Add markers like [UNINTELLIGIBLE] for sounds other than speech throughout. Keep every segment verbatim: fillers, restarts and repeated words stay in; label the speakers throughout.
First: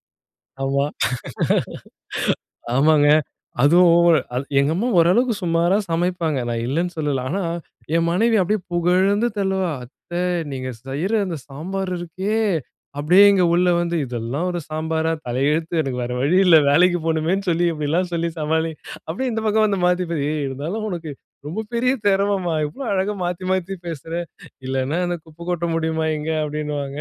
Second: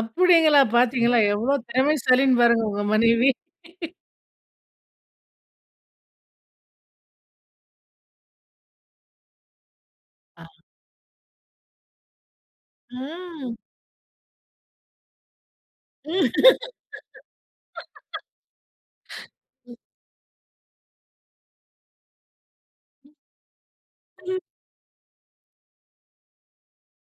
Speaker 1: அப்படீங்களா!
Speaker 2: ஆமா.
Speaker 1: பார்த்தீங்களா எவ்வளோ திறமைசாலின்னு பாருங்க உங்க
Speaker 2: ஆமாங்க,
Speaker 1: மனைவி.
Speaker 2: அதுவும் ஓவர். எங்க அம்மா ஓரளவுக்கு சுமாரா சமைப்பாங்க. நான் இல்லைன்னு சொல்லல. ஆனா என் மனைவி அப்படியே புகழ்ந்து தள்ளுவா. "அத்தை
Speaker 1: ஆ.
Speaker 2: நீங்க செய்ற அந்த சாம்பார் இருக்கே." அப்படியே இங்க
Speaker 1: ம்.
Speaker 2: உள்ள வந்து இதெல்லாம் ஒரு சாம்பாரா? தலையெழுத்து. எனக்கு வேற வழி இல்லை. வேலைக்கு போணுமேன்னு சொல்லி, இப்படிலாம் சொல்லி சமாளி." அப்படியே இந்த பக்கம்
Speaker 1: [LAUGHS]
Speaker 2: வந்து மாத்திப்பா. ஏய்! இருந்தாலும் உனக்கு ரொம்ப பெரிய திறமைம்மா. இவ்வளோ
Speaker 1: ம்.
Speaker 2: அழகா மாத்தி, மாத்தி பேசுற."
Speaker 1: ம்.
Speaker 2: "இல்லைன்னா அந்த குப்பை கொட்ட முடியுமா இங்க." அப்படீன்னுவாங்க.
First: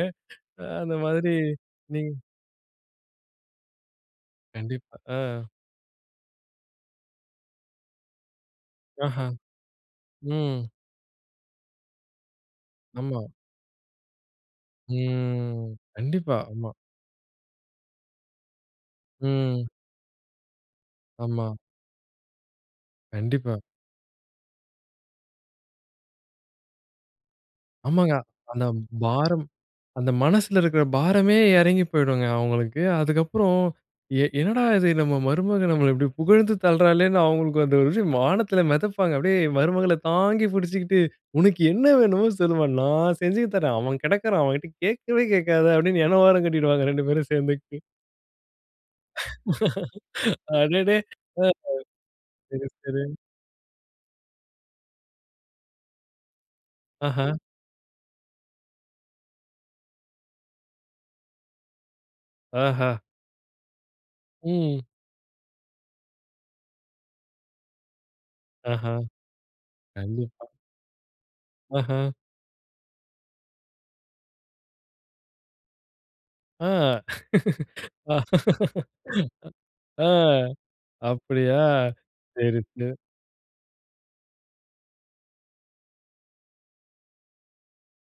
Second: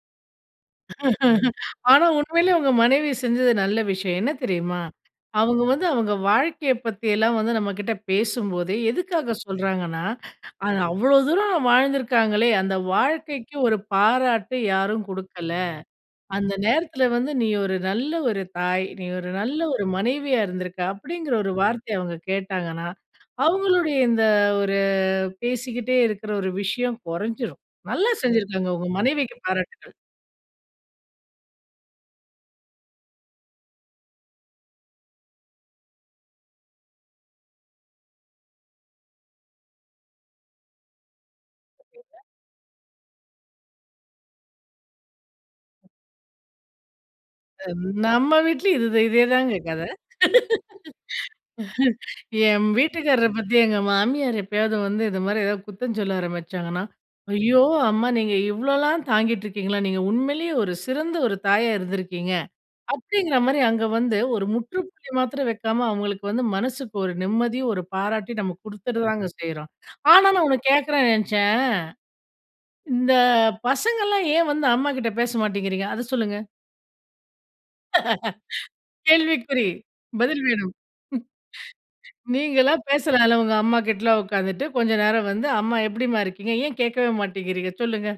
Speaker 2: அந்த மாதிரி
Speaker 1: [LAUGHS] ஆனா
Speaker 2: நீங்
Speaker 1: உண்மையிலே உங்க மனைவி செஞ்சது நல்ல விஷயம். என்ன தெரியுமா?
Speaker 2: கண்டிப்பா. அ.
Speaker 1: அவங்க வந்து அவங்க வாழ்க்கையை பத்தியெல்லாம் வந்து நம்மகிட்ட பேசும்போது
Speaker 2: ஆஹா.
Speaker 1: எதுக்காக சொல்றாங்கன்னா,
Speaker 2: ம்.
Speaker 1: அது அவ்வளோ தூரம் வாழ்ந்துருக்காங்களே, அந்த
Speaker 2: ஆமா.
Speaker 1: வாழ்க்கைக்கு ஒரு பாராட்டு யாரும் குடுக்கல.
Speaker 2: ம். கண்டிப்பா,
Speaker 1: அந்த
Speaker 2: ஆமா.
Speaker 1: நேரத்தில வந்து, "நீ ஒரு நல்ல ஒரு தாய். நீ ஒரு நல்ல
Speaker 2: ம்.
Speaker 1: ஒரு மனைவியா இருந்திருக்க." அப்படீங்கிற ஒரு
Speaker 2: ஆமா.
Speaker 1: வார்த்தையை அவங்க கேட்டாங்கன்னா,
Speaker 2: கண்டிப்பா.
Speaker 1: அவங்களுடைய இந்த ஒரு பேசிக்கிட்டே இருக்கிற ஒரு விஷயம் கொறைஞ்சிரும். நல்லா
Speaker 2: ஆமாங்க. அந்த
Speaker 1: செஞ்சிருக்காங்க. உங்க மனைவிக்கு
Speaker 2: பாரம்,
Speaker 1: பாராட்டுகள்.
Speaker 2: அந்த மனசுல இருக்கிற பாரமே இறங்கி போய்டுங்க அவங்களுக்கு. அதுக்கப்பறம், எ என்னடா இது நம்ம மருமகள் நம்மள இப்படி புகழ்ந்து தள்ளுறாளேன்னு, அவங்களுக்கு அந்த ஒரு இது வானத்தில மெதப்பாங்க. அப்படியே மருமகளை தாங்கி புடிச்சுக்கிட்டு, "உனக்கு என்ன
Speaker 1: [UNINTELLIGIBLE]
Speaker 2: வேணுமோ சொல்லும்மா. நான் செஞ்சு தர்றேன். அவன் கெடக்கிறான். அவன்கிட்ட கேட்கவே கேட்காத." அப்படீன்னு என்ன ஓரம் கட்டிடுவாங்க ரெண்டு பேரும் சேர்ந்துட்டு.
Speaker 1: அம் நம்ம வீட்டுலயும் இதுதே இதேதாங்க கதை.
Speaker 2: அடேடே! [UNINTELLIGIBLE]
Speaker 1: [LAUGHS]
Speaker 2: சரி,
Speaker 1: என்
Speaker 2: சரி.
Speaker 1: வீட்டுக்காரரை பத்தி எங்க மாமியார் எப்பயாவது வந்து இது மாரி ஏதாவது குத்தம் சொல்ல ஆரம்பிச்சாங்கன்னா,
Speaker 2: ஆஹ.
Speaker 1: "ஐயோ! அம்மா! நீங்க இவ்வளோலாம் தாங்கிட்டு இருக்கீங்களா? நீங்க உண்மையிலே ஒரு சிறந்த ஒரு தாயா இருந்துருக்கீங்க."
Speaker 2: ஆஹ.
Speaker 1: அப்படீங்கிற மாரி அங்க வந்து ஒரு
Speaker 2: ம்.
Speaker 1: முற்றுப்புள்ளி மாத்திரம் வைக்காம, அவங்களுக்கு வந்து மனசுக்கு ஒரு நிம்மதி ஒரு பாராட்டி நம்ம
Speaker 2: ஆஹா.
Speaker 1: குடுத்துடதாங்க செய்றோம். ஆனா நான்
Speaker 2: கண்டிப்பா.
Speaker 1: ஒண்ணு கேட்கறேன்ன்னு நெனைச்சேன்.
Speaker 2: ஆஹ.
Speaker 1: இந்த பசங்கல்லாம் ஏன் வந்து அம்மா கிட்ட பேச மாட்டேங்கிறீங்க? அத சொல்லுங்க.
Speaker 2: ஆ.
Speaker 1: கேள்விக்குறி.
Speaker 2: ஆ.
Speaker 1: பதில் வேணும்.
Speaker 2: அப்படியா! சரி,
Speaker 1: நீங்களா
Speaker 2: சரி.
Speaker 1: பேசலாம்ல்ல. உங்க அம்மா கிட்டலாம் உட்கார்ந்துட்டு கொஞ்ச நேரம் வந்து, "அம்மா எப்படீம்மா இருக்கீங்க?" ஏன் கேட்கவே மாட்டேங்குறீங்க, சொல்லுங்க?